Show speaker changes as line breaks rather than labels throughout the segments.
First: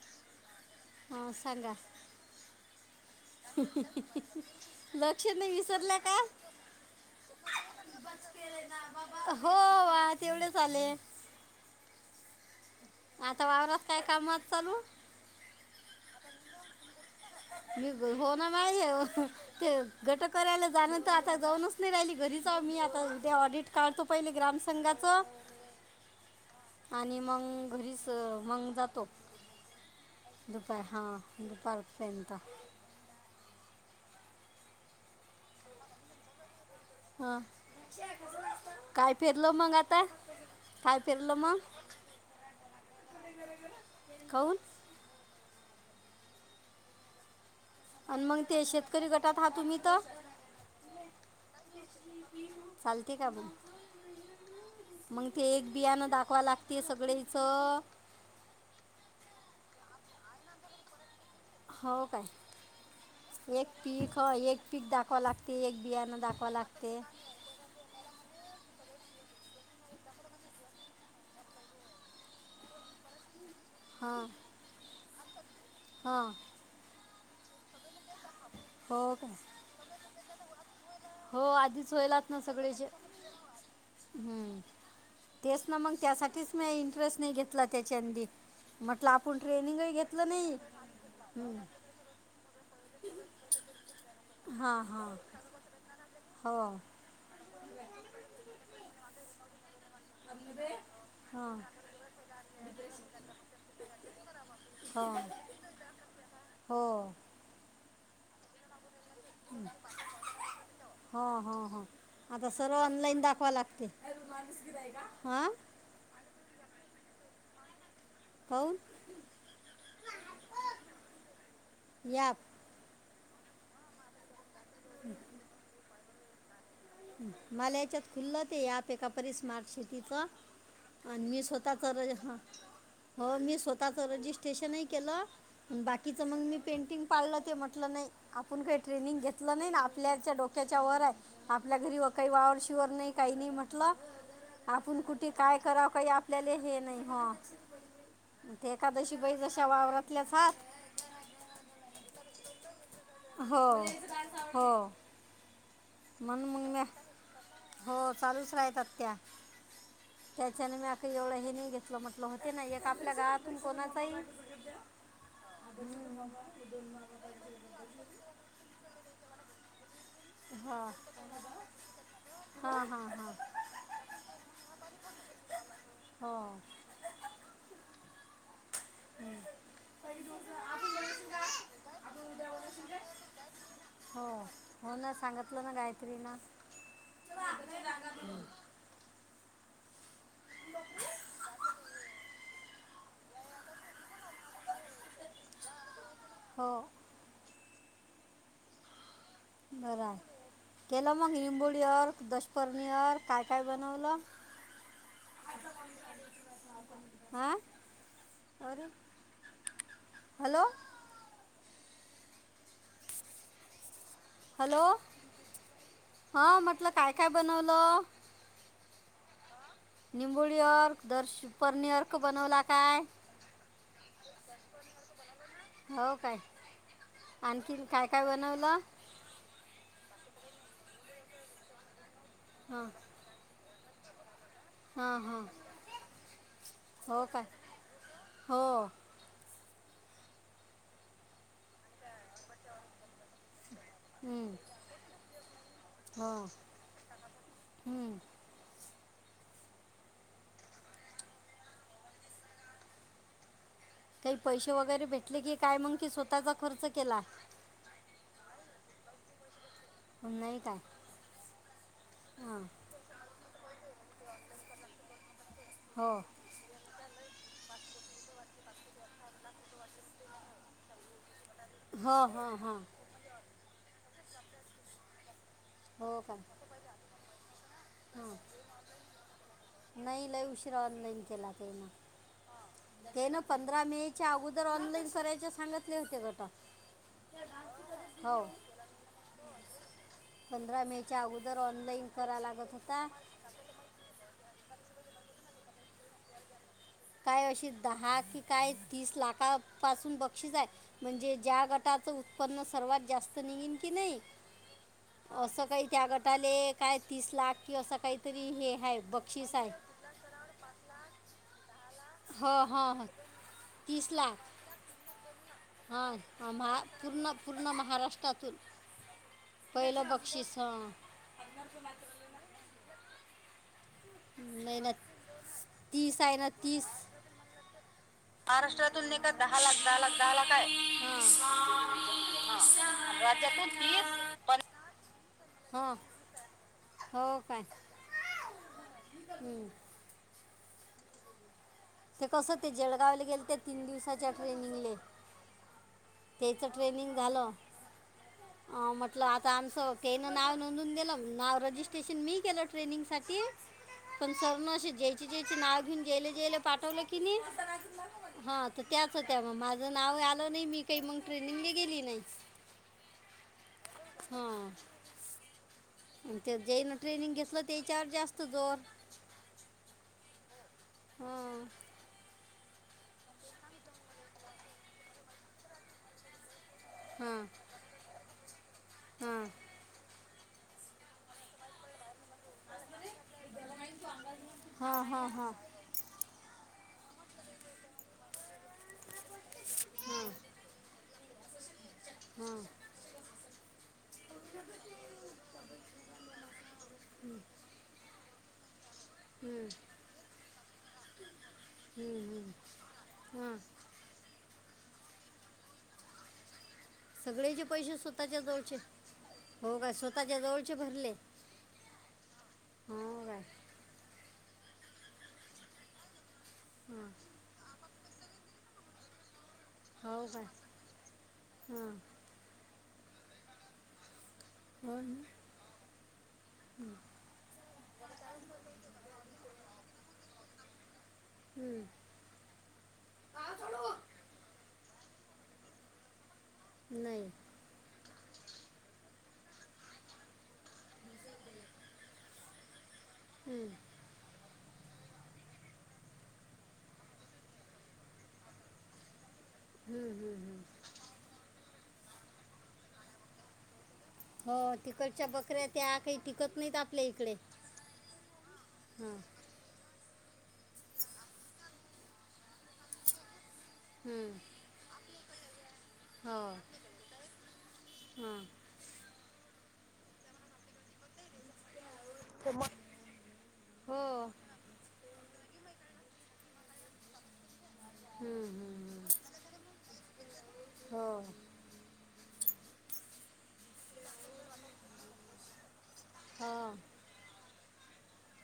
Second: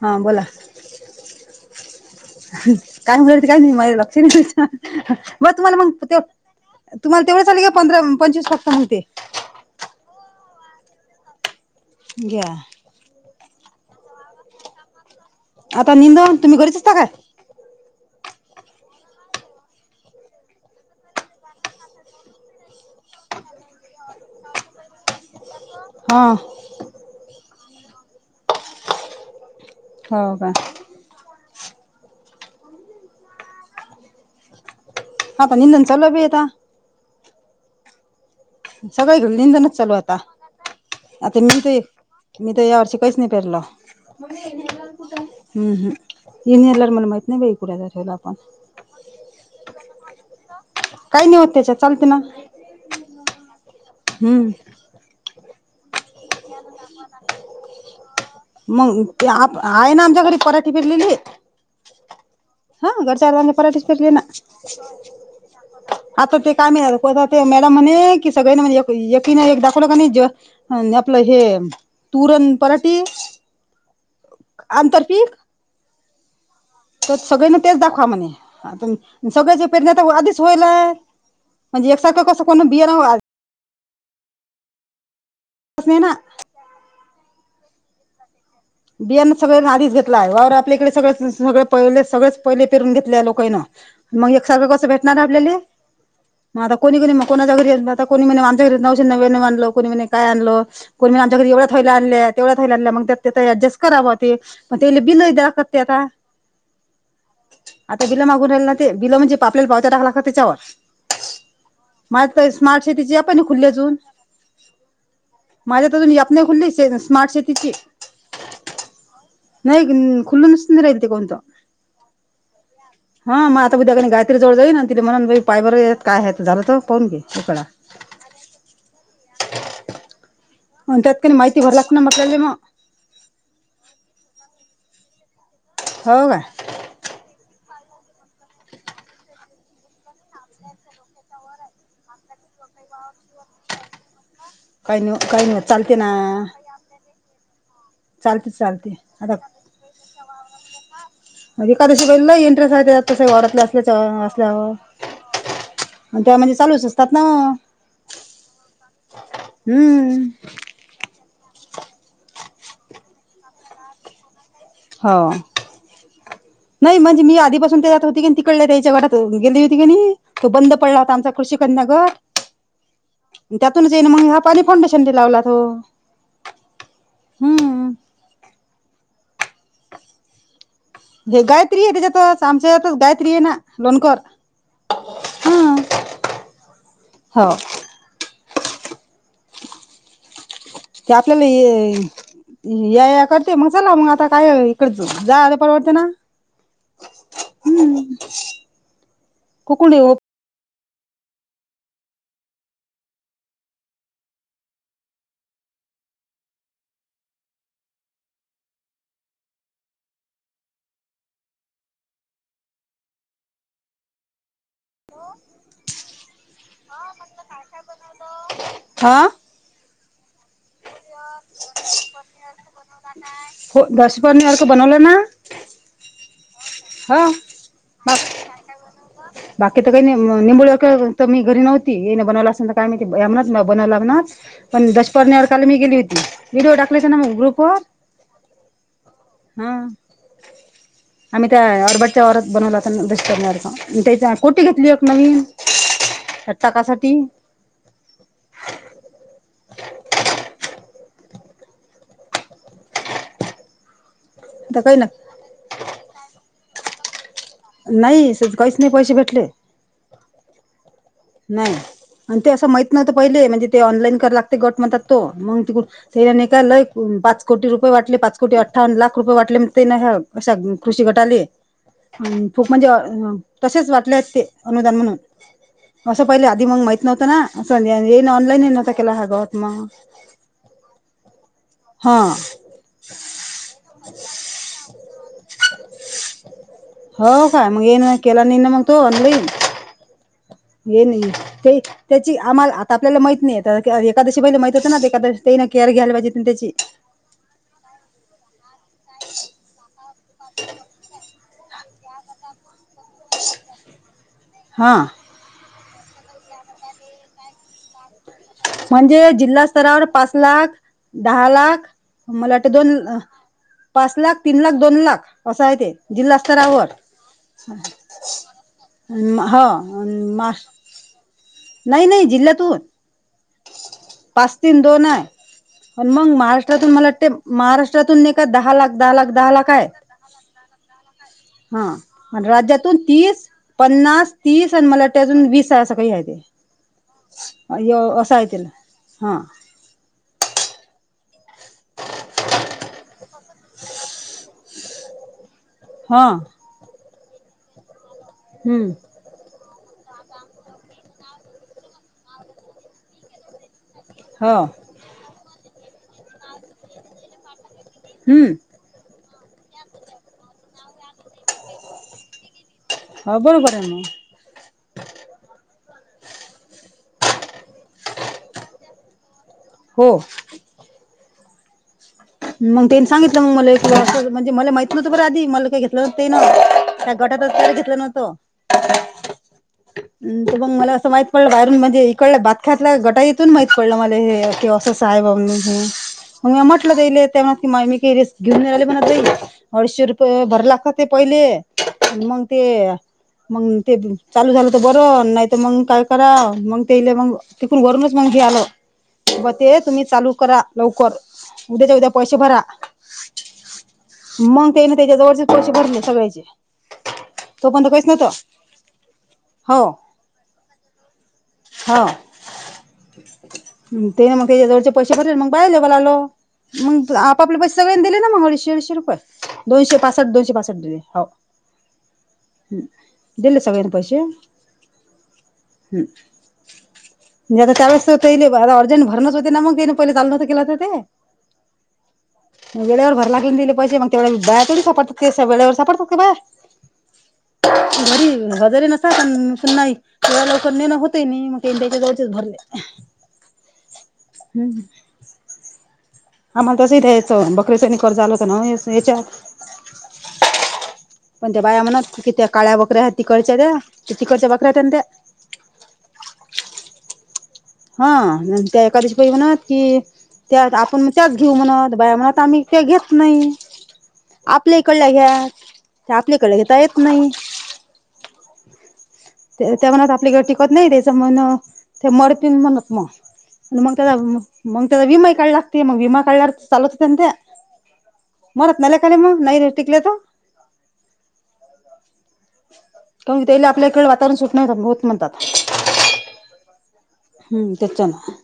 हा बोला.
ह सांगा.
काय बोलत होते काय माझ्या लक्ष नाही
लक्ष
मग
नाही
तुम्हाला मग
विसरल्या
ते
का
तुम्हाला तेवढच आले का पंधरा पंचवीस फक्त मग ते.
हो वा तेवढेच आले.
घ्या
आता वावरात काय काम आहेत चालू.
आता निंदुन, तुम्ही घरीच असता काय?
मी ग हो, ना. [unintelligible] ते घट करायला जाण, तर आता जाऊनच नाही राहिली. घरीचाव मी आता उद्या ऑडिट काढतो. पहिले ग्राम संंघाचं.
हां.
आणि मंग घरीच, मग जातो.
हो का
दुपा, हा. दुपार पर्यंत.
आता निंदन चालूय बाई आता.
हा. [unintelligible]
सगळीकडे निंदनच चालूय आता.
काय फिरलं
आता
मग
मी तर, मी तर या वर्षी काहीच नाही पेरलं. [inaudible]
खाऊन
अं, हम्. इन हेलर, मला माहित नाही बाई कुनाचा [unintelligible]
अन् मग ते शेतकरी गटात, आहात तुम्ही तर.
काही नाही होत त्याच्यात. चालते ना.
आलती का म. [inaudible]
हम्.
मग ते एक बियाणं दाखवाव लागते, सगळेयचं.
मग ते आप आहे ना, आमच्याकडे पराठी फिरलेली.
हो,
अर्धांच्या
काय? एक
पराठीच पेरली
पीक,
ना
ह एक पीक दाखवा लागते. एक बियाणं
आता
दाखवा
ते काय
लागते.
माहित आता ते मॅडम म्हणे, की सगळने म्हण, एक - एकीने एक दाखवलं का नाही, ज आपलं हे तूर न पराठी.
हां.
आंतरपीक
हां.
सगळेनी तेच दाखवा म्हणे. आ
हो काय
सगळच्या पेरन्या तर, आधीच होईलय.
हो. आधीच होयलात ना, सगळेचे. हम्म. तेच ना, मग. त्यासाठीच मी इंटरेस्ट नाही घेतला, त्याच्या नधी.
बियांन सगळेन आधीच घेतलाय. वावर आपल्याकडे सगळं -
हं.
सगळं पहि सगळेच पहिले पेरून घेतलय लोकायनं. मग एक सारखं
हां
कसं,
हां
भेटणार आपल्याले?
हो
मग आता कोणी- कोणी म कोणाच्या घरी आता कोणी म्हने, आमच्या घरी नऊशे- नव्यानव आनल. कोणी म्हने, काय आणल. कोणी म्हने, आमच्या घरी
हां
एवढ्या थयल्या आणल्या. तेवढ्या थयल्या आणल्या. मग त्या अडजस्ट कराव ते. पण ते ले
हो
बि लई दाखवत्यात्या.
हो
आता बिलं मागून राहिला ना ते. बिलं म्हणजे, पा आपल्याला पावत्या टाकलात्या त्याच्यावर.
हा, हा, हा.
माझ
आता
तर
सर्व
स्मार्ट शेतीची
ऑनलाईन
ॲप नाही
दाखवा
खुलली
लागते. [unintelligible] हा.
माझ्यातून [unintelligible] [unintelligible] खुलीचय स्मार्ट सिटीचय.
काऊन?
नाही गं, खुलूनच नाही राहिलते, कोणतं.
ॲप.
हा, मग आता उद्या कनि, गायत्री जवळ जाईनन, तिले म्हनीन बाई, पाय बरे यात काय हाय त झालंत.
मला याच्यात खुलं ते ॲपय का, परी स्मार्ट सिटीचं?
आणि त्यात
अन्,
काही
मी
माहिती
स्वतः
भरलाच
च
ना
र ह.
आपल्याला मग
हो. मी स्वतःच, रजिस्ट्रेशनही केलं. बाकीचं
हो
मग
काय
मी पेंटिंग पाळलं, ते म्हटलं नाही. आपण काही ट्रेनिंग घेतलं नाही. न आपल्याच्या डोक्याच्या वर आहे. आपल्या घरी व काही वावर - शिवर नाही. काही - नाही, म्हटलं.
काही
आपण
नाही
कुठे,
काही
काय
नाही
कराव?
चालते
काही
ना
आपल्याले हे नाही हा,
चालते
ते
चालते
एखादशी
आता
बै जशा वावरातल्याच हात
अ, एकादशी लई एंट्रेस हाय त्यात तसं वावरातल्या
हो,
असल्याच्या असल्यावर
हो.
आणि त्या
मण
म्हणजे
मग
चालूच
म,
असतात ना
हो चालूच राहत आ त्या
हम्म
त्याच्याने मी एवढं हे नाही घेतलं, म्हटलं होते ना एक आपल्या गावातून कोणाचही
हो
[unintelligible]
याच्या गडात गेली होती कनी, तो बंद
हां
पडला होता आमचा कृषी कन्या घर
हा, हा.
त्यातूनच येईन मग, हा पाणी फाउंडेशन दि लावला तो.
हो
हम्म.
[inaudible]
गायत्री हे त्येच्यात आमच्या इथं गायत्री हे ना गोणकर.
हो हो ना सांगितलं ना
ह
गायत्रीनं
[unintelligible]
[inaudible]
ते आपल्याला हे या, या करते म, चला मग आता काय इकड जा परवडत ना?
हो.
हम्म.
बरं हाय, केलं मग लिंबोळीवर, दशफर्णीवर काय- काय बनवलं. [inaudible] ह, अरु हॅलो. हॅलो. हा, म्हटलं काय -काय बनवलं?
हा.
निंबोळीअर्क, दर्शफरनीअर्क बनवला काय?
हो, दशपर्णी अर्क बनवलं ना?
हो काय.
हा, मग काय -काय बनवलं? बाकी तर काही नाही, निंबळ क, तर मी घरी नव्हती, इन बनवला असल तर
हां
काय माहिती. यमनाथ नाही बनवावं लागणार? पण
हां
दशपर्ण
हां
अर्कला मी गेली होती, व्हिडिओ टाकयच ना
हो
म
काय
ग्रुप वर.
हो
हा. आम्ही त्या यारबटा घरात बणवला होता दशपर्ण अर्क. त्याच्या
हं.
कोटी घेतली होती नवीन?
हो
टाकासाठी?
हम्म. काही पैसे
तर काही ना
वगैरे भेटले की काय, मंग की स्वतःचा खर्च केला.
नाही तंस कायचं नाही पैसे भेटले.
उनाई का?
नाही. आणि ते असं माहित नवतं पहिले, म्हणजे ते ऑनलाईन कराय लागते गट म्हणतात तो, मग
हो
ते आणि एक काय लय पाच कोटी रुपये वाटले, पाच कोटी अठ्ठावन लाख रुपये वाटले म ते अशा कृषी गटाली.
हो
हम,
हां
खूप
हां
म्हणजे अ तसेच वाटले आहेत ते, अनुदान म्हणून
हो
असं
का
पहिले आधी मग माहित नव्हतं ना, असं ये
हां
ऑनलाईनही नव्हता केला ह गत मग.
फि, ऑनलाईन केला पूर्ण.
हां.
ते ना पंधरा मे च्या अगोदर ऑनलाइन सरायचे सांगितले होते गटात.
हो का म हेन म केला नाही ना मग तो ऑनलाईन
पंधरा
हे
मेच्या
नाही
अगोदर
ते
ऑनलाईन
त्याची
करा लागत
आम्हाला आता
होता
आपल्याला माहीत नाही तर एकादशी पहिले म माहती होते ना ते एकादशी ते ना केअर घ्यायला पाहिजे त्याची
काय अशी दहा की काय तीस लाखापासून बक्षीस आहे म्हणजे ज्या गट गटाचं उत्पन्न सर्वात जास्त निघेन की नाही
हा
असं काही त्या गटाले काय तीस लाख कि असं काहीतरी हे आहे
म्हणजे
बक्षीस
जिल्हा
आहे
स्तरावर पाच लाख दहा लाख मला
हो
वाटतं
हो हो
दोन पाच लाख तीन लाख दोन लाख असं आहे ते जिल्हा
हां महा
स्तरावर
पूर्ण पूर्ण
ह
महाराष्ट्रातून
मा हो
पहिलं बक्षीस हां
नाही नाही जिल्ह्यातून पाच
नाही
तिन
ना
दोन पण
तीस
मग
आहे ना तीस
महाराष्ट्रातून मला वाटते महाराष्ट्रातून नाहीे का दहा लाख दहा लाख दहा लाख आहे
दहा लाख काय हा
हा राज्यातून तीस
राज्यातून
पन्नास
पण
तीस मला वाटतय अजून वीस असं
हां
काही हाय
हो काय
ते य असा येतील हा
हं. ते कसं ते जळगावले गेले त्या तीन दिवसाच्या ट्रेनिंगले
हा
च ट्रेनिंग झाल
हम्म
हा मग आता आमचं केन नाव नोंदून गेलं नाव रजिस्ट्रेशन मी केलं ट्रेनिंगसाठी पण
हो
सरन ज्यायचे ज्यायचे नाव घेऊन जेले जेले पाठवलं की नाही
हम्म
हा त्याच होत्या मग माझं नाव आलं नाही मी काही मग ट्रेनिंगले गेली नाही
हो बरोबर आहे म
हा ते जेन ट्रेनिंग घेतलं त्याच्यावर जास्त जोर
हो
हा
मग तेने सांगितलं मग मले म्हणजे मला माहित नवतं बरं आधी मला काय घेतलं नव्हत तेन त्या
हां
गटातच तर घेतलं नव्हत
हां
त मग मला असं माहित पडलं बाहेरून म्हणजे इकडलं अख्यातल्या गटाईतून माहित पडलं मला हे असं स
हां हां
आहे
हां
बाब
हां
म म म्हटलं तर तेव्हा की मा मी काही रिस्क घेऊन राहिले म्हणत बाई अडीचशे रुपये भरला लागतात ते पहिले मग
हां
ते मंग ते चालू झालं तर बरं नाहीतर मग काय करा मग तेले मग तिकून वरूनच मग घ्यायलं ब
हम्म,
ते तुम्ही चालू करा लवकर उद्याच्या उद्या
हम्म,
पैसे
हम्म.
भरा
हां
मग त्याने त्याच्या जवळचे पैसे भरले सगळ्याचे
सगळेचे
तोपर्यंत
पैसे
काहीच नव्हतं
स्वतःच्या जवळचे, हो काय, स्वतःच्या जवळचे भरले
हो,
हो काय
तेन मग त्याच्या जवळचे पैसे भरले, मग बाहेर जेवयला आलो
हां
मग आपापले पैसे सगळे ने दिले ना मग, अडीचशे अडीशे रुपये दोनशे
हो
पासष्ट
का
दोनशे पासष्ट दिले, हो
हां
हम दिले सगळ्यांनी पैसे
हो ना
हम्म म्हणजे आता त्यावेळेस ते आता अर्जंट भरणच होते ना मग, त्याने पहिले चालू होतं केला तर ते
हम्म.
वेळेवर भरला [unintelligible] मग ते बाया थोडी सापडत्यात ते, वेळेवर सापडतात का बाया?
नाही.
घरी [unintelligible] पण नाही. एवढ्या लवकर नाही ना होत. ते मी मग ते त्याच्या जवळचेच भरले.
हम्म.
हम्म. आम्हाला तसंही द्यायचं. बकरीच आणि कर्ज आलं होत ना याच्यावर.
हम्म. हम्म. हम्म.
पण त्या बाया म्हणत कि, त्या काळ्या बकऱ्या आहेत तिकडच्या त्या? तिकडच्या बकऱ्या त्या.
त्या बकऱ्या - त्या काही टिकत नाहीत आपल्या इकडे.
हां. त्या एखाद
हां
बाई म्हणत की त्या, आपण त्याच घेऊ म्हणत. बाया म्हणत आम्ही- त्या घेत नाही.
हम्म,
आपल्या इकडल्या घ्या. ते आपल्या
हो
कडे घेता येत नाही.
हां
ते त्या म्हणत आपली कडे टिकत नाही. त्याच्यामुळं म्हण ते
तर
मरतील
मग
म्हणत म मग
हो
त्याला, मग त्याला विमा काढावी लागती. मग विमा काढल्यावर चालतं होत्या ना त्या.
हम्म,
मरत [unintelligible] नाही मग टिकल्या तर.
हो.
[unintelligible] त्याला आपल्याकडे वातावरण सुट नाही होत म्हणतात.
हां.
हं. तेच आहे म.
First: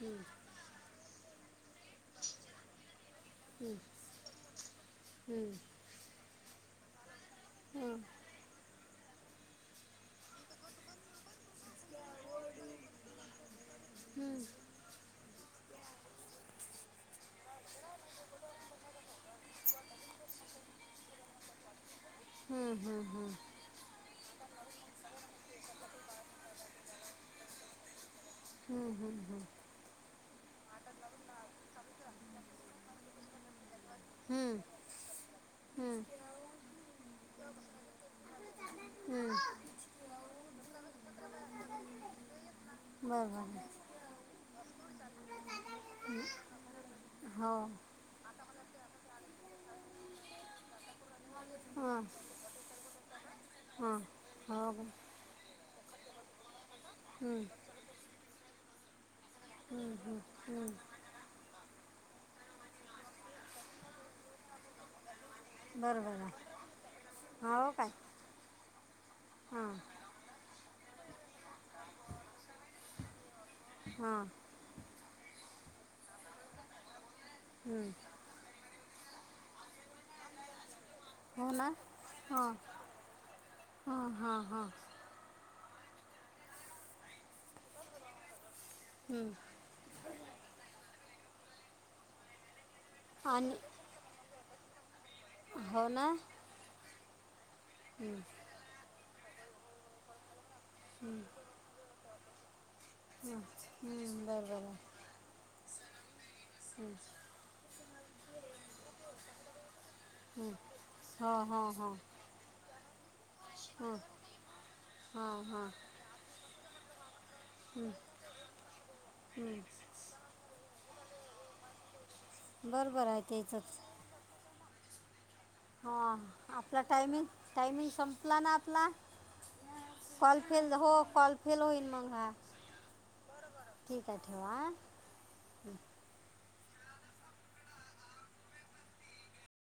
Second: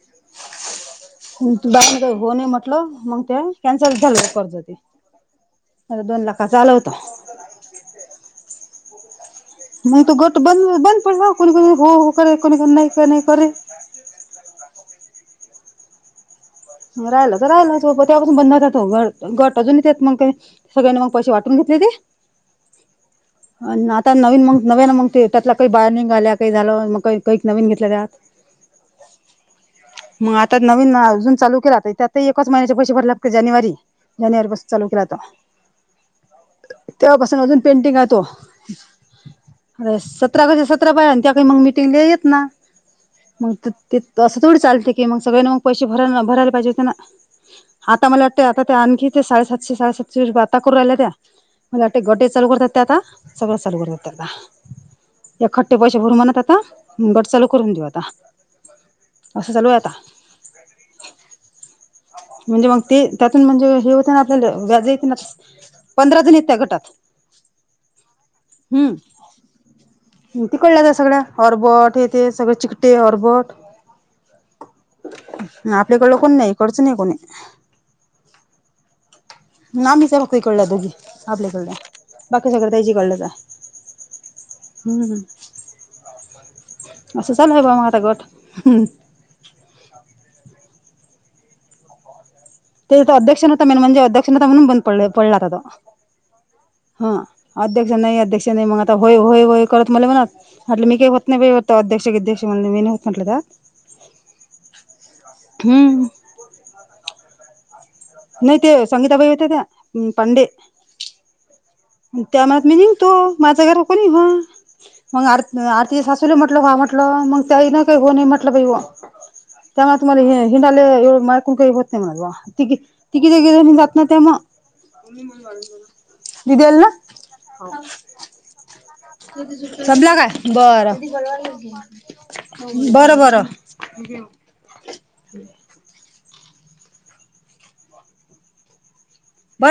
हम.
[unintelligible] काही हो नाही म्हटलं मग. ते
हम्म,
कॅन्सलच झालं कर्ज ते.
हम्म,
दोन लाखाच आल होत.
हं.
मग तो गट बंद बंद पडला. कोणी कोणी हो हो करे कोणी कोणी नाही कर नाही करे.
हम्म.
मग राहिल त राहिल ते. [unintelligible] बंद [unintelligible] अजून येत मग ते. सगळ्यांनी मग पैसे वाटून घेतले ते.
हम्म. हम्म. हम्म.
हां. आता नवीन मग नव्यान, मग ते, त्यातला काही बाया नाही आल्या. काही झालं मग का काही नवीन घेतल्या त्या.
हम्म. हम्म. हम्.
मग आता नवीन अजून चालू केला. तर त्यातही एकाच महिन्याचे पैसे भरले लागते जानेवारी. जानेवारी
हम्म,
पासून चालू केलाता.
हम्म,
तेव्हापासून अजून पेंडिंग आहे तो.
हम्म.
अरे सतरा गावच्या सतरा बाया एत आणि त्या काही मग मिटिंगला येईत ना.
बरोबर
मग
आहे.
ते ते असं थोडं चालते की मग सगळ्यांनी मग पैसे भय भरायला पाहिजे होते ना?
हो हां
आता मला वाटतंय, आता त्या आणखी ते साडे सातशे साडे सातशे रुपये आता बाता करू राहिल्या त्या. मला वाटते गटही चालू करत्यात त्या आता. सगळंच चालू
हां
करतात आता.
हो का
ईखट्टे पैसे भरु म्हणत आता गट
हम्म,
चालू करून देऊ आता. असं चालूय आता.
हं हम्म.
म्हणजे मग ते, त्यातून म्हणजे हे होते ना? आपल्याला व्याज येत ना? पंधरा जणी आहेत त्या गटात.
होयं कायं
तीकळे कळलां जां सगळ्यां ऑरबोट हे ते सगळें चिकटे ऑरबोट
हां
आपल्याकडलं कोणं नाहीं इकडचं नाहीं कोणी
हम्मं
नां मीच फक्ती कळलं दोझी
हो ना
आपल्याकडलं बाकी सगळं त्यांची कळलंच आहे
हं हां हां
हम्मं असं चालूं आहे बां मं गंट
हम्मं
ते
आणि
अध्यक्षांनी म्हणे अध्यक्षता म्हणूंन बंद प पडला होतां तो
होणां
हां अध्यक्ष नाहीं अध्यक्ष नाहीं मंग आंता होयं होयं होयं करतं मले म्हणंत म्हटलं मी कांहीं होतं नाहीं होतं अध्यक्ष गध्यक्ष म्हंण मी नाहीं होतं म्हटलं त्यांत
हम्मं बरं बरं आहे
हम्म
स् [unintelligible]
नाहीं ते संगीताबाई होते त्यां पांडे
हां हां हां
त्यां मं मी निघतो माझं घरं कोणी हो मंग
हां हां
आरती ची सासू तूम्हीं म्हटलं हं म्हटलं मंग त्यांई नां कांहीं हो नाहीं म्हटलं बां हो
हं.
त्यांमुळे तुम्हांला हे हिंडाले एवढं कुंण कांहीं हो नाहीं म्हणां
बरोबर आहे
तिकीट हं
त्याचंच
नां ते म्हां
हां आपलां टायमिंग टाइमिंग संपला नां आपलां
संपला कायं बरं
कॉल फेल होईल मग हा
बरं बरं
ठीक आहे ठेवां